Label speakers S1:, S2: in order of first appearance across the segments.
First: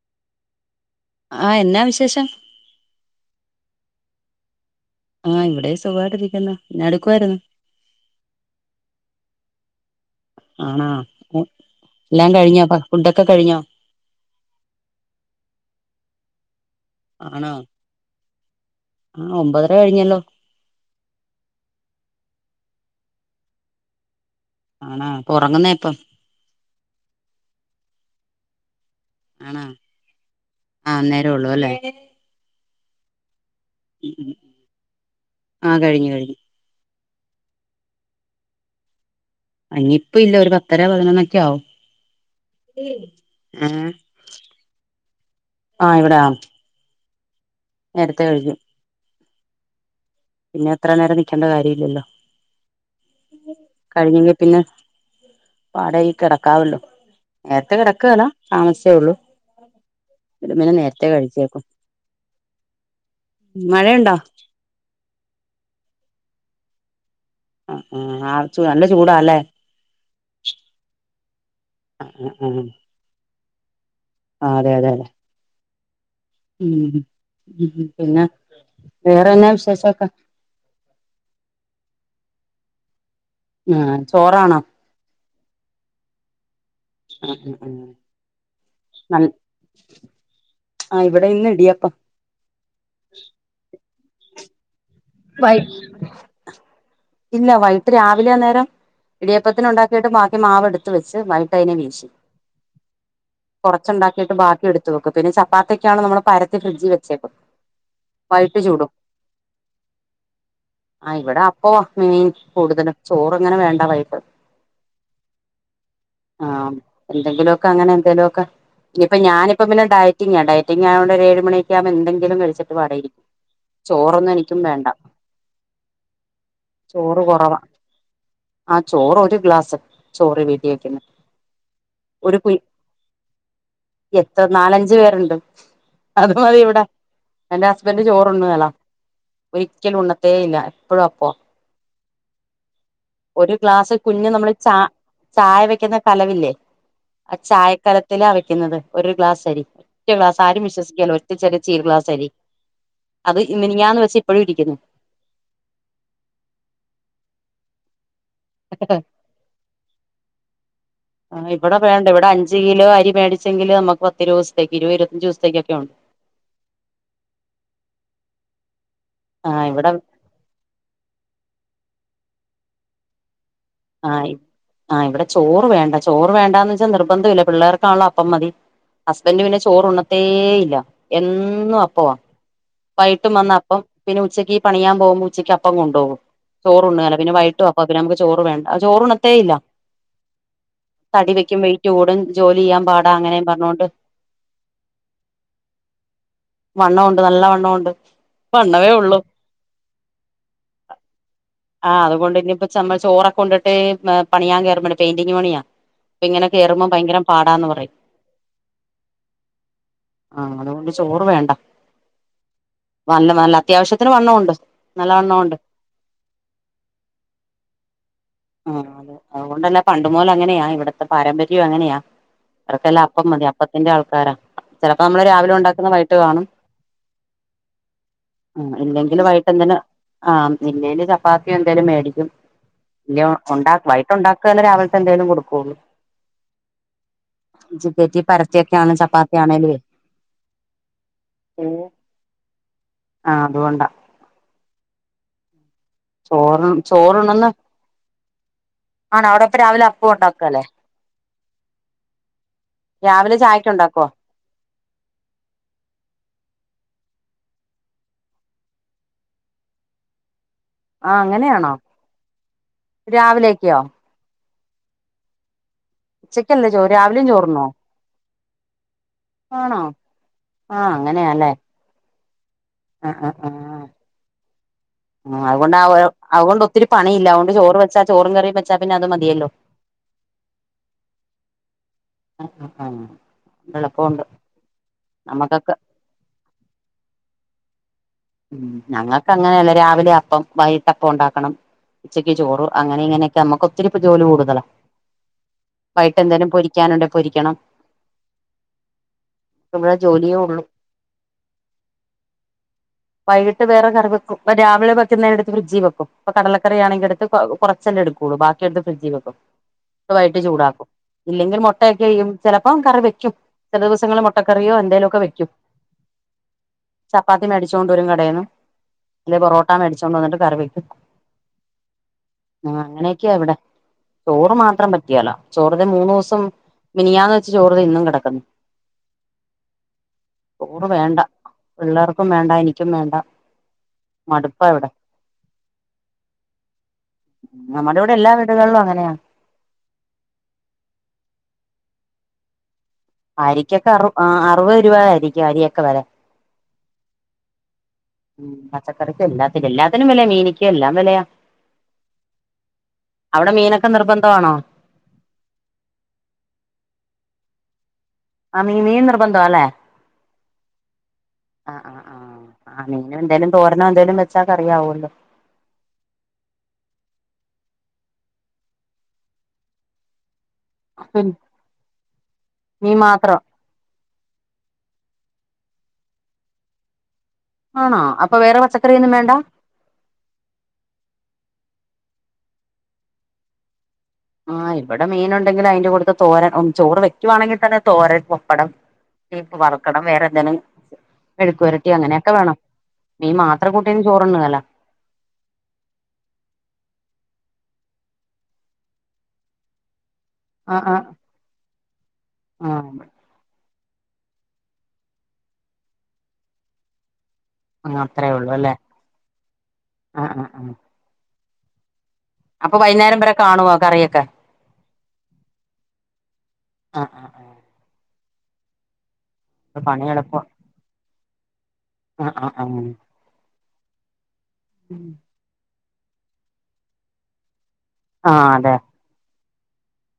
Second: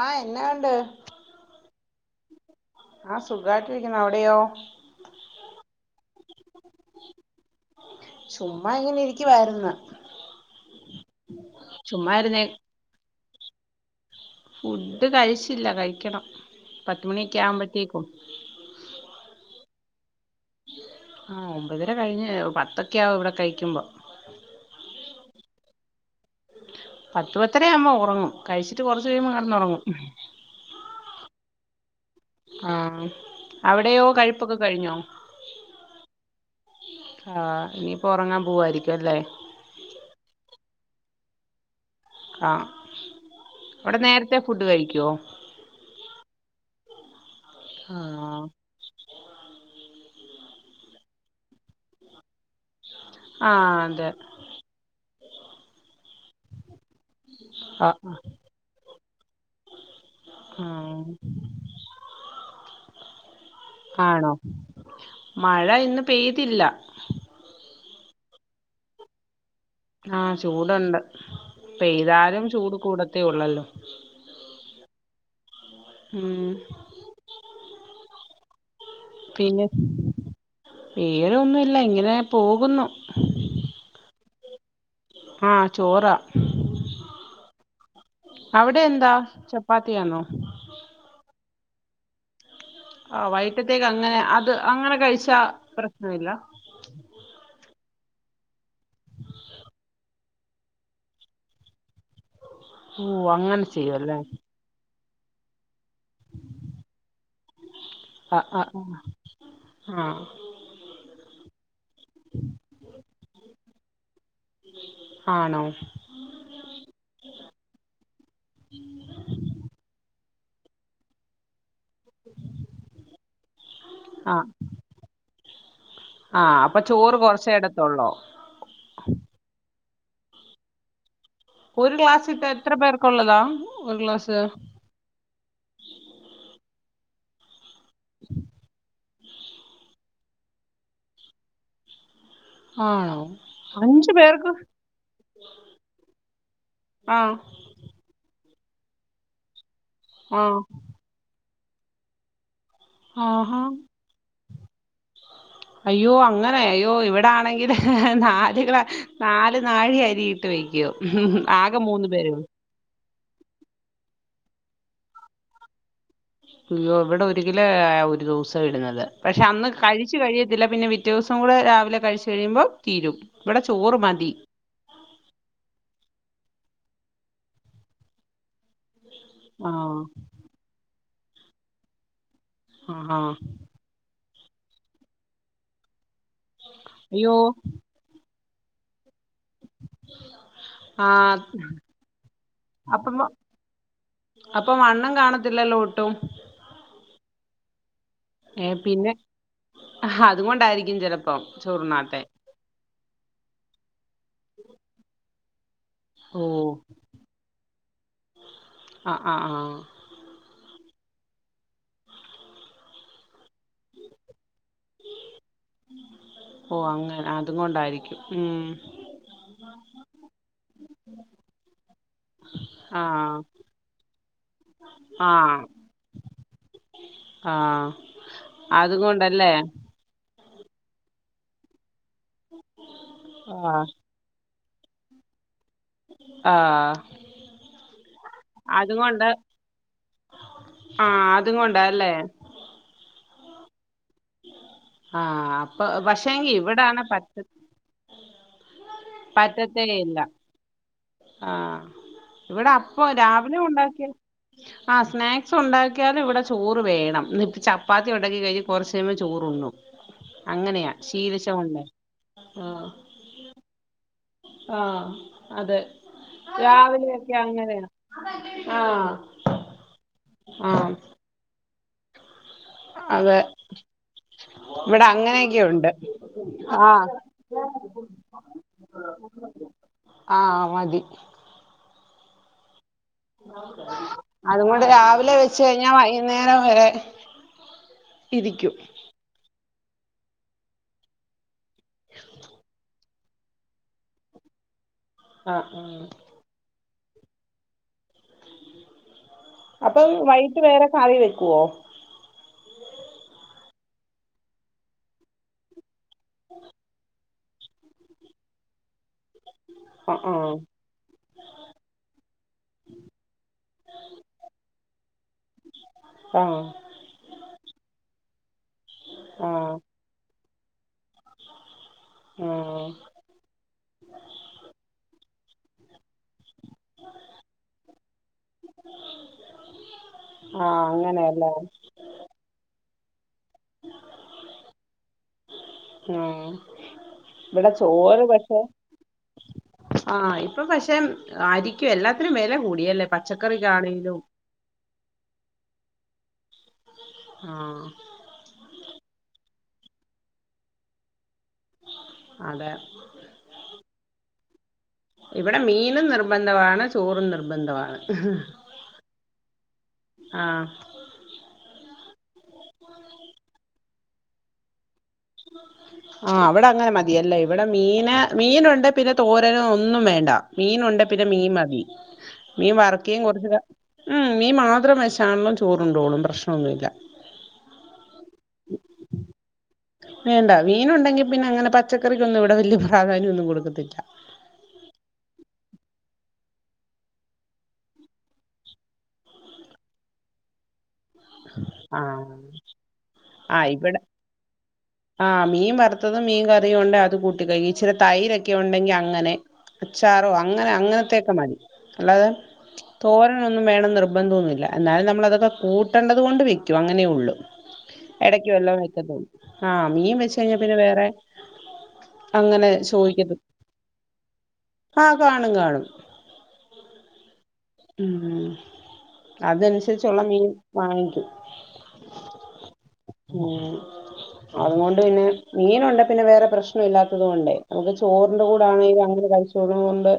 S1: ആഹ് എന്നാ വേണ്ട്
S2: ആഹ് എന്നാ വിശേഷം
S1: ആഹ് സുഖായിട്ടിരിക്കുന്നു അവിടെയോ
S2: ആഹ് ഇവിടെ സുഖായിട്ടിരിക്കുന്നു നടുക്കുയിരുന്നു
S1: ചുമ്മാ ഇങ്ങനെ ഇരിക്ക വാരുന്നു
S2: ആണാ എല്ലാം കഴിഞ്ഞോ ഫുഡൊക്കെ കഴിഞ്ഞോ
S1: ഫുഡ് കഴിച്ചില്ല കഴിക്കണം പത്തുമണിയൊക്കെ
S2: ആണോ
S1: ആവുമ്പോത്തേക്കും
S2: ഒമ്പതര കഴിഞ്ഞല്ലോ
S1: ആ ഒമ്പതിര കഴിഞ്ഞ് പത്തൊക്കെയ ആവും ഇവിടെ കഴിക്കുമ്പോ
S2: ആണ ഉറങ്ങുന്നേ എപ്പം
S1: പത്ത് പത്തരാവുമ്പോ ഉറങ്ങും കഴിച്ചിട്ട് കുറച്ച് കഴിയുമ്പോൾ കിടന്നുറങ്ങും
S2: അന്നേരള്ളൂ അല്ലേ
S1: ആ അവിടെയോ കഴുപ്പൊക്കെ കഴിഞ്ഞോ
S2: ആഹ് കഴിഞ്ഞു കഴിഞ്ഞു
S1: ആ ഇനിപ്പോ ഉറങ്ങാൻ പോവായിരിക്കും അല്ലേ
S2: ഇനി ഇപ്പല്ല ഒരു പത്തര പതിനൊന്നൊക്കെ ആവും
S1: ആ വിടെ നേരത്തെ ഫുഡ് കഴിക്കോ
S2: ആ ഇവിടെ നേരത്തെ
S1: ആണോ
S2: കഴിക്കും പിന്നെത്ര നേരം നിൽക്കേണ്ട കാര്യ ഇല്ലല്ലോ
S1: ആ അതെ
S2: പിന്നെ പാടേയ് കിടക്കാവല്ലോ നേരത്തെ
S1: ആഹ്
S2: കിടക്കേല താമസിച്ചേള്ളു ഇവരു പിന്നെ
S1: ആഹ്
S2: നേരത്തെ കഴിച്ചേക്കും മഴയുണ്ടോ
S1: ആണോ മഴ ഇന്ന് പെയ്തില്ല
S2: അ ആ [unintelligible] നല്ല ചൂടാല്ലേ
S1: ആ ചൂടുണ്ട്
S2: ആഹ്
S1: പെയ്താലും
S2: ആഹ്
S1: ചൂട് കൂടത്തേ ഉള്ളല്ലോ
S2: ആ അതെ അതെ അതെ
S1: ഉം
S2: മ് മ് പിന്നെ വേറെന്നാ
S1: പിന്നെ
S2: വിശേഷൊക്കെ
S1: വേറൊന്നുല്ല ഇങ്ങനെ പോകുന്നു
S2: മ് ചോറാണോ
S1: ആ ചോറാ
S2: ആ ആ
S1: അവിടെ എന്താ
S2: നൽ
S1: ചപ്പാത്തിയാണോ
S2: ആ ഇവിടെ ഇന്ന് ഇടിയപ്പം
S1: ആ വൈട്ടത്തേക്കങ്ങനെ അത് അങ്ങനെ കഴിച്ച
S2: വൈ
S1: പ്രശ്ന ഇല്ല
S2: ഇല്ല വൈട്ട് രാവിലെ അന്നേരം ഇടിയപ്പത്തിനുണ്ടാക്കീട്ട് ബാക്കി മാവ്ടുത്ത് വെച്ച് വൈകിട്ടയ്ന് വീശി
S1: ഓഹ് അങ്ങനെ ചെയ്യുവല്ലേ
S2: കൊറച്ചുണ്ടാക്കിട്ട് ബാക്കി എടുത്ത് എടുത്ത് വെക്കും പിന്നെ ചപ്പാത്തിക്കാണേ നമ്മൾ പരത്തി ഫ്രിഡ്ജിൽ വെച്ചേക്കും വൈട്ട് ചൂടും
S1: ആ
S2: ആ ഇവിടെ അപ്പോ മീൻ കൂടുതലും ചോറങ്ങനെ വേണ്ട വൈകിട്ട്
S1: ആണോ
S2: ആ എന്തെങ്കിലുമൊക്കെങ്ങനെ എന്തേലൊക്കെ ഇപ്പ ഞാനപ്പ പിന്നെ ഡയറ്റിങ് ആ ഡറ്റിങ് ആയോണ്ട് ഏഴ് മണി എന്തെങ്കിലും കഴിച്ചിട്ട് പാടെയിരിക്കും ചോറൊന്നും എനിക്കും വേണ്ട
S1: ആ
S2: ചോറ് കുറവാ ആ ചോറ് ഒരു ഗ്ലാസ് ചോറ് വീട്ടി വെക്ക്ന്നെ
S1: ഗ്ലാസ്
S2: ഒരു
S1: ഇട്ട്
S2: കു
S1: എത്ര പേർക്കുള്ളതാ ഒരു ഗ്ലാസ്
S2: എത്ര നാലഞ്ച് പേരുണ്ട് അത് മതി ഇവിടെ എന്റെ ഹസ്ബന്ഡ് ചോറുണ്ണേല്ല വെയ് ഉണ്ണത്തേ ഇല്ല എപ്പഴും അപ്പം
S1: ആണോ
S2: ഒരു ഗ്ലാസ്
S1: അഞ്ചു
S2: കുഞ്ഞ് നമ്മൾ
S1: പേർക്ക്
S2: ച ചായ വെക്ക്ന്ന കലവില്ലേ
S1: ആഹ്
S2: ആ ചായക്കല ത്തിലാ വെക്കുന്നത് ഒരു ഗ്ലാസ് അരി ഒറ്റ ഗ്ലാസ്
S1: ആഹ്
S2: ആരും വിശ്വസിക്കേല്ല ഒറ്റ ചെറു സ്റ്റീൽ ഗ്ലാസ് അരി. അത്
S1: ആഹാ
S2: മിനിഞാന്ന് വെച്ച ഇപ്പഴും ഇരിക്കുന്നു.
S1: അയ്യോ അങ്ങനെ അയ്യോ ഇവിടാണെങ്കില് നാ അതികള നാല് നാഴി അരിയിട്ട് വെക്കും ആക മൂന്നു പേരും.
S2: ഒരു കിലോ അരി മേടി ച്ചെങ്കില് നമക്ക് പത്തിരുപതുസത്തേക്ക് ഇരുപത് ഇരുപത്തഞ്ചിസത്തേക്കക്കെ ഒ
S1: അയ്യോ ഇവിടെ ഒരു കിലോയ ഒരു ദിവസം ഇടുന്നത് പക്ഷെ
S2: ആ
S1: അന്ന്
S2: ഇവിടെ
S1: കഴിച്ചു കഴിയ ല്ല പിന്നെ പിറ്റെസം കൂടെ രാവിലെ കഴിച്ചു കഴിയുമ്പോ തീരും ഇവിടെ ചോറ്
S2: ആ
S1: മതി.
S2: ആഹ് ഇവിടെ ചോറ് വേണ്ട ചോറ് വേണ്ടാന്ന് വെച്ചാ നിർബന്ധല്ല പിള്ളേർക്കാണല് അപ്പം മതി. ഹസ്ബന്റ് പിന്നെ ചോറ്
S1: ആഹ്
S2: ഉണ്ണത്തേ ഇല്ല എന്നും അപ്പവാ.
S1: ആഹാ
S2: വൈട്ടും വന്ന അപ്പം പിന്നെ ഉച്ചയ്ക്ക് പണിയാൻ പോകുമ്പോ ഉച്ചയ്ക്ക് അപ്പം കൊണ്ടോവും ചോറുണ്ണേല. പിന്ന
S1: അയ്യോ
S2: വൈട്ടും അ അപ്പ. നമുക്ക് ചോറ് വേണ്ട ചോറുണ്ണത്തേ ഇല്ല. തടി
S1: ആഹ്
S2: വെക്കും വെയിറ്റ് കൂടും ജോലി ചെയ്യാൻ പാടാ അങ്ങനെയും പറഞ്ഞോണ്ട്.
S1: അപ്പൊ വണ്ണം കാണത്തില്ലല്ലോ ഒട്ടും.
S2: വണ്ണോണ്ട് നല്ല വണ്ണോണ്ട്.
S1: ഏഹ് പിന്നെ അതുകൊണ്ടായിരിക്കും ചെലപ്പം ചോറുണ്ണാത്തെ.
S2: സംഭവം ചോറൊക്കെണ്ടിട്ട് പണിയാൻ കേയറ്പ പെയിന്റിംങ് പണിയാ. ഇപ്പൊങ്ങനെ
S1: ഓഹ്
S2: കേറുമ്പോ ഭയങ്കര പാടാന്ന് പറയും.
S1: ആഹ് ആഹ് ആഹ്
S2: ആഹ് അതുകൊണ്ട് ചോറ് വേണ്ട. വണ്ണ നല്ല അത്യാവശ്യത്തിന് വണ്ണവൊണ്ട് നല്ല വണ്ണവുണ്ട്.
S1: ഓ അങ്ങനെ അതു കൊണ്ടായിരിക്കും. ഉം
S2: അഹ് അതുകൊണ്ടല്ല പണ്ടുമോല അങ്ങനെയാ ഇവിടുത്തെ പാരമ്പര്യം അങ്ങനെയാ. അവർക്കെല്ലാം അപ്പം
S1: ആഹ്
S2: മതി അപ്പത്തിന്റെ ആൾക്കാരാ ചെലപ്പോ നമ്മള് രാവിലെ
S1: ആഹ്
S2: ഉണ്ടാക്കുന്ന വൈകിട്ട് കാണും.
S1: ആഹ്
S2: ആഹ് ഇല്ലെങ്കിലും വൈട്ട്
S1: അതുകൊണ്ടല്ലേ
S2: എന്തേന് ആഹ് ഇല്ലേല് ചപ്പാത്തിയൊ എന്തേലും മേടിക്കും. ഇല്ല
S1: ആഹ്
S2: ഉണ്ടാക്ക വൈട്ട് ഉണ്ടാക്കുകല്ലേ രാവിലത്തെ എന്തേലും കൊടുക്കുള്ളൂ.
S1: ആഹ്
S2: ജ് പേറ്റി പരത്തിയൊക്കെയാണ്
S1: അതുകൊണ്ട്
S2: ചപ്പാത്തിയാണേ ലെ.
S1: ആഹ് അതും കൊണ്ടല്ലേ.
S2: ആഹ് അതുകൊണ്ടാ.
S1: ആഹ് അപ്പൊ പക്ഷെങ്കി
S2: ചോറ്
S1: ഇവിടാണ് പറ്റ
S2: ചോറ്ണന്ന് ആണ അവിടെപ്പ
S1: പറ്റത്തേ
S2: രാവിലെ അപ്പ
S1: ഇല്ല
S2: ഉണ്ടാക്കല്ലേ.
S1: ആഹ് ഇവിടെ അപ്പ രാവിലെ
S2: ചായക്ക് ഉണ്ടാക്കുവോ
S1: ഉണ്ടാക്കിയ ആ സ്നാക്സ് ഉണ്ടാക്കിയാലും ഇവിടെ ചോറ് വേണം. ചപ്പാത്തി ഉണ്ടാക്കി കഴിഞ് കുറച്ച്. റച്ചഴിയുമ്പോ ചോറുണ്ണും അങ്ങനെയാ.
S2: ആ
S1: ശീലിച്ച
S2: അങ്ങനെയാണോ
S1: കൊണ്ടേ ആഹ്
S2: രാവിലെയക്കെയോ.
S1: ആഹ് അതെ.
S2: ഉച്ചക്കല്ലേ ചോറ് രാവിലെയും
S1: രാവിലെയൊക്കെ
S2: ചോറുണ്ണുവോ
S1: അങ്ങനെയ ആഹ്.
S2: ആണോ ആഹ് അങ്ങനെയല്ലേ.
S1: അതെ. ഇവിടെ
S2: ആ അതുകൊണ്ട്
S1: അങ്ങനെയൊക്കെയുണ്ട്
S2: അതുകൊണ്ട് ഒത്തിരി
S1: ആഹ്
S2: പണില്ല അതൊണ്ട് ചോറ് വെച്ചാ ചോറും കറിയും വെച്ചാ പിന്നെ അത് മതിയല്ലോ.
S1: ആ മതി.
S2: അ, അ, അ
S1: അത് കൊണ്ട് രാവിലെ വെച്ച്
S2: നമ്മുക്കൊക്കെ
S1: കഴിഞ്ഞാ വൈകുന്നേരം വരെ. ഇരിക്കും
S2: ഉം ഞങ്ങക്ക് അങ്ങനെയല്ല രാവിലെ അപ്പം വൈകിട്ടപ്പം ഉണ്ടാക്കണം ഉച്ചക്ക് ചോറ് അങ്ങനെ ഇങ്ങനെ. നമ്മക്ക് ഒത്തിരി ജോലി കൂടുതല
S1: ആഹ് ആഹ്
S2: വൈട്ട് എന്തേും പൊ പൊരിക്കാനുണ്ടെ പൊരിക്കണം ഇവിടെ
S1: അപ്പം
S2: ജോലിയേ
S1: വൈകിട്ട്
S2: ഉള്ളൂ
S1: വേറെ കറി വെക്കുമോ
S2: വൈകിട്ട് വേറെ കറി വെക്കും രാവിലെ വെക്കുന്ന എടുത്ത് ഫ്രിഡ്ജ വെക്കും ഇപ്പ കടല കറി ആണെങ്കിൽ എടുത്ത് കുറച്ചല്ലെ എടുക്കുള്ളൂ ബാക്കി എടുത്ത് ഫ്രിഡ്ജിൽ വെക്കും എന്നിട്ട് വൈകിട്ട്
S1: ആഹ്
S2: ചൂടാക്കും ഇല്ലെങ്കിൽ ഒരു മുട്ടയൊക്കെ ചെയ്യും ചിലപ്പം കറി വെക്കും ചില ദിവസങ്ങള്ൾ മുട്ടക്കറിയോ എന്തേലു ഒക്കെ വെക്കും
S1: ആഹ് ആഹ്
S2: ചപ്പാത്തി മേടിച്ചു കൊണ്ടുവരും കടയിൽ നിന്ന് അല്ല പൊറോട്ട
S1: ആഹ്
S2: മേടിച്ചോണ്ട് വന്നിട്ട് കറിവെക്കും ആഹ് അങ്ങനെയൊക്കെയാ ഇവിടെ ചോറ് മാത്രം പറ്റിയേല ചോറത് മൂന്നു ദിവസം മിനിഞ്ഞാന്ന് വെച്ച ചോറ് ഇന്നും കിടക്കുന്നു
S1: ആഹ്
S2: ചോറ് വേണ്ട
S1: അങ്ങനെയല്ലേ
S2: പിള്ളേർക്കും വേണ്ട എനിക്കും വേണ്ട മടുപ്പ ഇവിടെ
S1: ആഹ്
S2: നമ്മുടെ ഇവിടെ
S1: ചോറ്
S2: എല്ലാ
S1: പക്ഷെ
S2: വീടുകളിലും അങ്ങനെയാ
S1: ആഹ് ഇപ്പൊ പക്ഷെ അരിക്കും എല്ലാത്തിനും വില കൂടിയല്ലേ
S2: അരിക്കൊക്കെ അറു
S1: പച്ചക്കറിക്കാണേലും
S2: അറുപത് രൂപ അരിയൊക്കെ വില
S1: ആഹ്
S2: ഉം പച്ചക്കറിക്കും എല്ലാത്തിനും എല്ലാത്തിനും വിലയാ മീനികും എല്ലാം വിലയാ
S1: അതെ
S2: അവിടെ മീനൊക്കെ നിർബന്ധമാണോ
S1: ഇവിടെ മീനും നിർബന്ധമാണ് ചോറും നിർബന്ധമാണ്
S2: ആഹ് മീൻ നിർബന്ധം അല്ലെ
S1: ആഹ്
S2: ആഹ് ആഹ് ആഹ് ആഹ് മീനും എന്തേലും തോരനോ എന്തേലും വെച്ചാ കറി ആവൂല്ലോ
S1: ആഹ് അവിടെ അങ്ങനെ മതിയല്ലോ ഇവിടെ മീന് മീനുണ്ട് പിന്നെ തോരനും ഒന്നും വേണ്ട മീൻ ഉണ്ടെ പിന്നെ മീൻ മതി മീൻ വറക്കുക്കയും കുറച്ച് ഉം മീൻ മാത്രം മതി അണ്ണൻ ചോറണ്ടോളും പ്രശ്നമൊന്നുമില്ല
S2: ആണോ അപ്പൊ വേറെ പച്ചക്കറി ഒന്നും വേണ്ട
S1: വേണ്ട മീൻ ഉണ്ടെങ്കിൽ പിന്നെ അങ്ങനെ പച്ചക്കറിക്കൊന്നും ഇവിടെ വലിയ പ്രാധാന്യം ഒന്നും കൊടുക്കത്തില്ല
S2: ആഹ് ഇവിടെ മീൻ ഉണ്ടെങ്കിൽ അതിന്റെ കൂടുത്ത തോരൻ ചോറ് വെക്കുവാണെങ്കിൽ തന്നെ തോരൻ പപ്പടം വറക്കണം വേറെന്തെലും മെഴുക്കുവരട്ടി അങ്ങനെയൊക്കെ
S1: ആഹ്
S2: വേണം മീൻ
S1: ആഹ്
S2: മാത്രം കൂട്ടി
S1: ഇവിടെ
S2: ചോറ് ഉണ്ണ് വേല
S1: ആഹ് മീൻ വറുത്തതും മീൻ കറിയൊണ്ട് അത് കൂട്ടി കഴിക്കും ഇച്ചിരി തൈരൊക്കെ ഉണ്ടെങ്കി അങ്ങനെ അച്ചാറോ അങ്ങനെ
S2: ആഹ് ആഹ്
S1: അങ്ങനത്തെയൊക്കെ മതി അല്ലാതെ
S2: ആഹ്
S1: തോര തോരൻ ഒന്നും വേണം നിർബന്ധ ഒന്നുമില്ല എന്നാലും നമ്മൾ അതൊക്കെ കൂട്ടണ്ടതുകൊണ്ട് വെക്കും അങ്ങനേ ഉള്ളൂ
S2: ആഹ് അത്രേ
S1: ഇടയ്ക്ക
S2: ഉള്ളൂ അല്ലേ
S1: വെല്ലൊം വെക്കത്തുള്ളൂ ആഹ് മീൻ വെച്ച്
S2: ആഹ്
S1: കഴിഞ്ഞാ
S2: ആഹ്
S1: പിന്നെ വേറെ അങ്ങനെ
S2: അപ്പൊ വൈകുന്നേരം വരെ
S1: ചോദിക്കത്തി
S2: കാണുവോ കറിയൊക്കെ
S1: ആഹ് കാണും കാണും
S2: ആഹ് ആഹ്
S1: ഉം
S2: അപ്പൊ പണി
S1: അതനുസരിച്ചുള്ള
S2: എളുപ്പവാ
S1: മീൻ വാങ്ങിക്കു
S2: ആഹ് ആഹ് ആഹ്
S1: ഉം അതുകൊണ്ട് പിന്നെ മീനുണ്ടെ പിന്നെ വേറെ പ്രശ്ന ഇല്ലാത്തതുകൊണ്ടേ ന ചോറിന്റെ
S2: ആഹ്
S1: കൂടെ
S2: അതെ
S1: ആണെങ്കിൽ അങ്ങനെ കഴിച്ചോടുന്നത് കൊണ്ട്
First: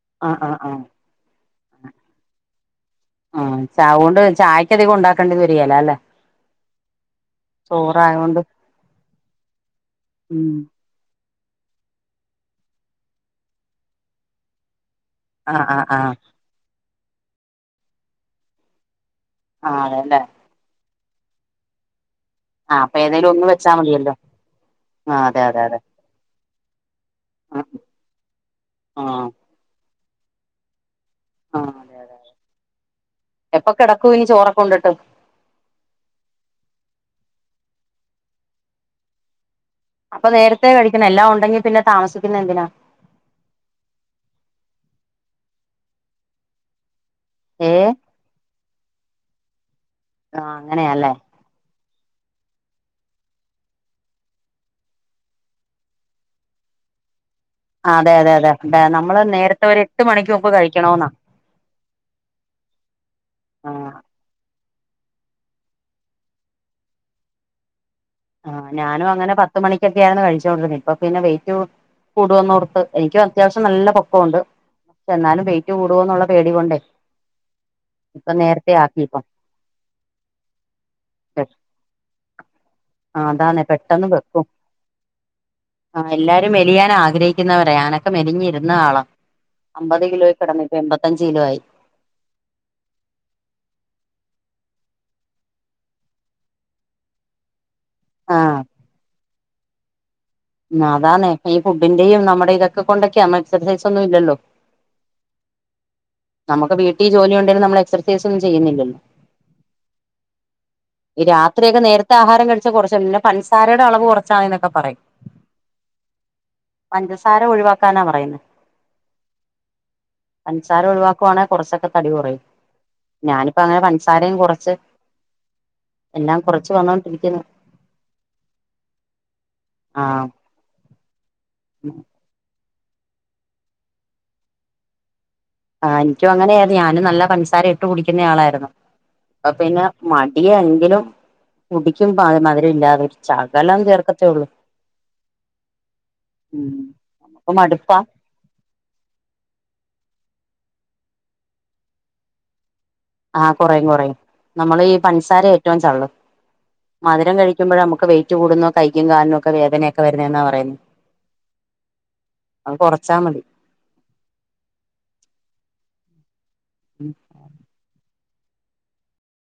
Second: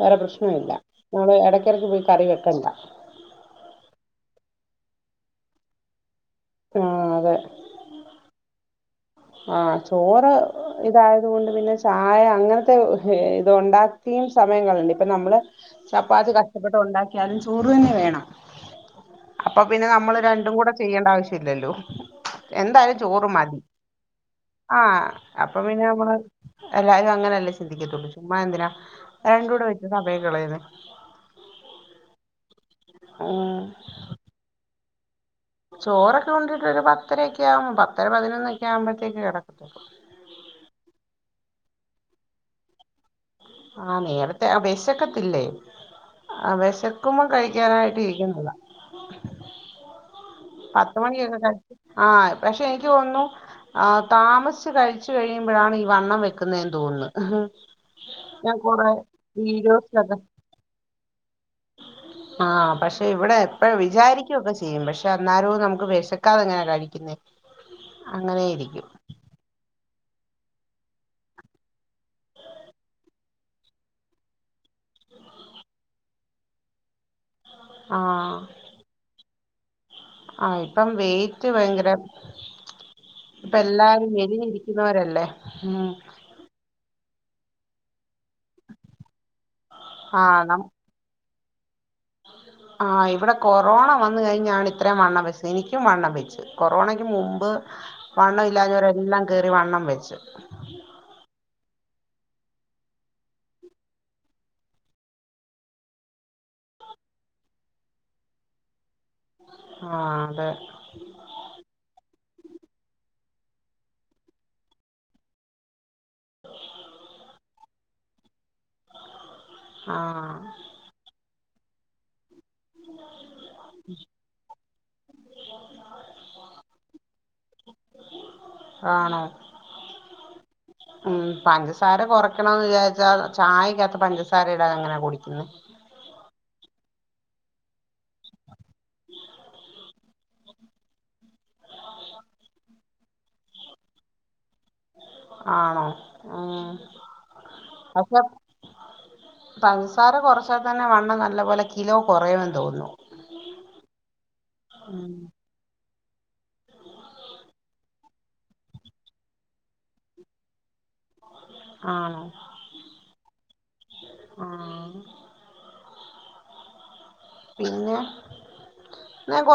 S1: വേറെ
S2: ആഹ്
S1: പ്രശ്നം
S2: ആഹ് ആഹ്
S1: ഒന്നുല ഇടക്ക് പോയി കറി വെക്കണ്ട
S2: ആഹ് അത്കൊണ്ട് ചായക്ക് അധികം ഉണ്ടാക്കേണ്ടി വരികേല അല്ലേ
S1: ആഹ് അതെ
S2: ചോറ് ആയത്കൊണ്ട്
S1: ആഹ് ചോറ് ഇതായതുകൊണ്ട് പിന്നെ ചായ അങ്ങനത്തെ ഇത് ഉണ്ടാക്കിയും സമയം കളയണ്ട അപ്പൊ നമ്മള്
S2: ആഹ് ആഹ് ആഹ്
S1: ചപ്പാത്തി കഷ്ടപ്പെട്ട് ഉണ്ടാക്കിയാലും ചോറ് തന്നെ വേണം അപ്പൊ
S2: ആഹ്
S1: പിന്നെ നമ്മള്
S2: അതെല്ലേ
S1: രണ്ടും കൂടെ ചെയ്യേണ്ട ആവശ്യ ഇല്ലല്ലോ എന്തായാലും ചോറ് മതി
S2: അ മതിയല്ലോ
S1: ആഹ്
S2: അതെ
S1: അപ്പൊ
S2: അതെ അതെ
S1: പിന്നെ നമ്മള് എല്ലാരും അങ്ങന ല്ലേ
S2: ആഹ്
S1: ചിന്തിക്കതുള്ളൂ ചുമ്മാ എന്തിനാ
S2: ആഹ്
S1: രണ്ട് കൂടെ വെച്ച് സമയം കളയുന്നെ
S2: ആഹ് അതെതെതെ
S1: ഉം
S2: എപ്പൊ കെടക്കും ഇനി ചോറൊക്കെ ഉണ്ടിട്ട്
S1: ചോറൊക്കെ ഉണ്ടിട്ട് ഒരു പത്തര ഒക്കെ ആകുമ്പോ പത്തര പതിനൊന്നൊക്കെ ആവുമ്പഴത്തേക്ക് കിടക്കും
S2: അപ്പൊ നേരത്തെ കഴിക്കണം എല്ലാം ഉണ്ടെങ്കി പിന്നെ താമസിക്കുന്ന എന്തിനാ
S1: ആഹ് നേരത്തെ വെശക്കത്തില്ലേ ആഹ് വെശക്കുമ്പോം
S2: ഏ
S1: കഴിക്കാനായിട്ട് ഇരിക്കുന്നതാ
S2: ആ
S1: പത്ത്
S2: അങ്ങനെയല്ലേ
S1: മണിയൊക്കെ കഴിച്ച് ആഹ് പക്ഷേ എനിക്ക് തോന്നുന്നു ആഹ് താമസിച്ച് കഴിച്ചു കഴിയുമ്പഴാണ് ഈ വണ്ണം വെക്കുന്നേെന്ന് തോന്നുന്നു
S2: അതെ അതെ അതെ
S1: ഞാൻ
S2: അതെ
S1: കൊറെ
S2: നമ്മള് നേരത്തെ ഒരു എട്ട്
S1: വീഡിയോസിലൊക്കെ
S2: മണിക്ക് മുമ്പ് കഴിക്കണോ എന്നാ
S1: ആഹ് പക്ഷേ ഇവിടെ
S2: ആ
S1: എപ്പോഴും വിചാരി ക്കു ഒക്കെ ചെയ്യും പക്ഷ അന്നാരും നമുക്ക് വിശക്കാതെങ്ങനെയാണ് കഴിക്കുന്നുന്നത്
S2: ആഹ് ഞാനും അങ്ങനെ പത്ത് മണിക്കൊക്കേയാണ് കഴിച്ചുകോണ്ടിരുന്നത് ഇപ്പൊ പിന്നെ വെയിറ്റ് കൂ കൂടുവൊന്ന് ഓർത് എനിക്കും അത്യാവശ്യം നല്ല പൊക്കുണ്ട് പക്ഷേ എന്നാലും വെയിറ്റ് കൂടുോന്നുള്ള പേടി കൊണ്ടേ ഇപ്പൊ
S1: ആഹ്
S2: നേരത്തെ ആക്കിപ്പം
S1: ആഹ് ഇപ്പം വെയിറ്റ് ഭയങ്കര
S2: ആ
S1: ഇപ്പ
S2: അതാന്നെ
S1: എല്ലാരും
S2: പെട്ടെന്ന് വെക്കും
S1: മെലിഞ്ഞിരിക്കുന്നവരല്ലേ ആഹ്
S2: ആ എല്ലാരും മെലിയാൻ ആഗ്രഹിക്കുന്നവരാ ഞാനൊക്കെ മെലിഞ്ഞിരുന്ന ആളാ അമ്പത് കിലോ
S1: ആഹ് നം
S2: കടന്ന് ഇപ്പോ എന്പ ത്തഞ്ച് കിലോ ആയി
S1: ആഹ് ഇവിടെ കൊറോണ വന്ന് കഴിഞ്ഞാണ് ഇത്രയും വണ്ണം വെച്ചത് എനിക്കും വണ്ണം വെച്ചു കൊറോണയ്ക്ക് മുമ്പ്
S2: ആ
S1: വണ്ണം ഇല്ലാതവരെ എല്ലാം കേറി വണ്ണം വെച്ച്
S2: അതാണ് ഈ ഫുഡിന്റെയും നമ്മുടെ ഇതൊക്കെ കൊണ്ടൊക്കെയാണ് എക്സസൈസ് ഒന്നും ഇല്ലല്ലോ നമുക്ക് വീട്ടിൽ ജോലി ഉണ്ടെങ്കിലും നമ്മൾ എക്സൈസ് ഒന്നും ചെയ്യുന്നില്ലലോ
S1: ആഹ് അതെ
S2: ഈ രാത്രി ഒക്കെ നേരത്തെ ആഹാരം കഴിച്ചാ കുറച്ച് പഞ്ചസാരയുടെ അളവ് കുറച്ചാമതി എന്നൊക്കെ പറയും പഞ്ചസാര ഒഴിവാക്കാനാ പറയുന്നത്
S1: ആഹ്
S2: പഞ്ചസാര ഒഴിവാ ക്കുവാണേ കുറച്ചൊക്കെ തടി കൊറയും ഞാനിപ്പോ അങ്ങനെ പൻസാരയും കൊറച്ച് എല്ലാം കൊറച്ച് വന്നോണ്ടിരിക്കുന്നു
S1: ആണോ
S2: ആഹ്
S1: ഉം പഞ്ചസാര കൊറ ക്കണന്ന് വിചാരിച്ചാ ചായക്കകത്ത് പഞ്ചസാര ഇടാതെ എങ്ങനാ കുടിക്കുന്നത്
S2: ആഹ് എനിക്കും അങ്ങനെയരുന്നു ഞാനും നല്ല പഞ്സാര ഇട്ടു കുടിക്കുന്ന ആളായിരുന്നു അപ്പൊ പിന്നെ മടിയാ എങ്കിലും കുടിക്കും [unintelligible] മധുരല്ലാതെ ഒരു ചകലം ചേർക്കത്തേ ഉള്ളൂ
S1: ആണോ ആഹ്
S2: ഉം അപ്പൊ മടുപ്പാ
S1: അപ്പോ പൻസാര കൊറച്ചാൽ തന്നെ വണ്ണം നല്ല പോലെ കിലോ കുറയെന്ന് തോന്നുന്നു
S2: ആഹ് കുറയും കുറയും നമ്മള് ഈ
S1: ഉം
S2: പൻസാര ഏറ്റവും ചള്ള് മധുരം കഴിക്കുമ്പഴ നമുക്ക് വെയിറ്റ് കൂടുന്നതും കയ്ക്കും കാലിന് ഒക്കെ വേദനയക്കെ വരുന്നേ എന്നാ പറയുന്നേ
S1: ആണോ
S2: കൊറച്ചാ മതി
S1: ആഹ് പിന്നെ എന്നഞാൻ കോർ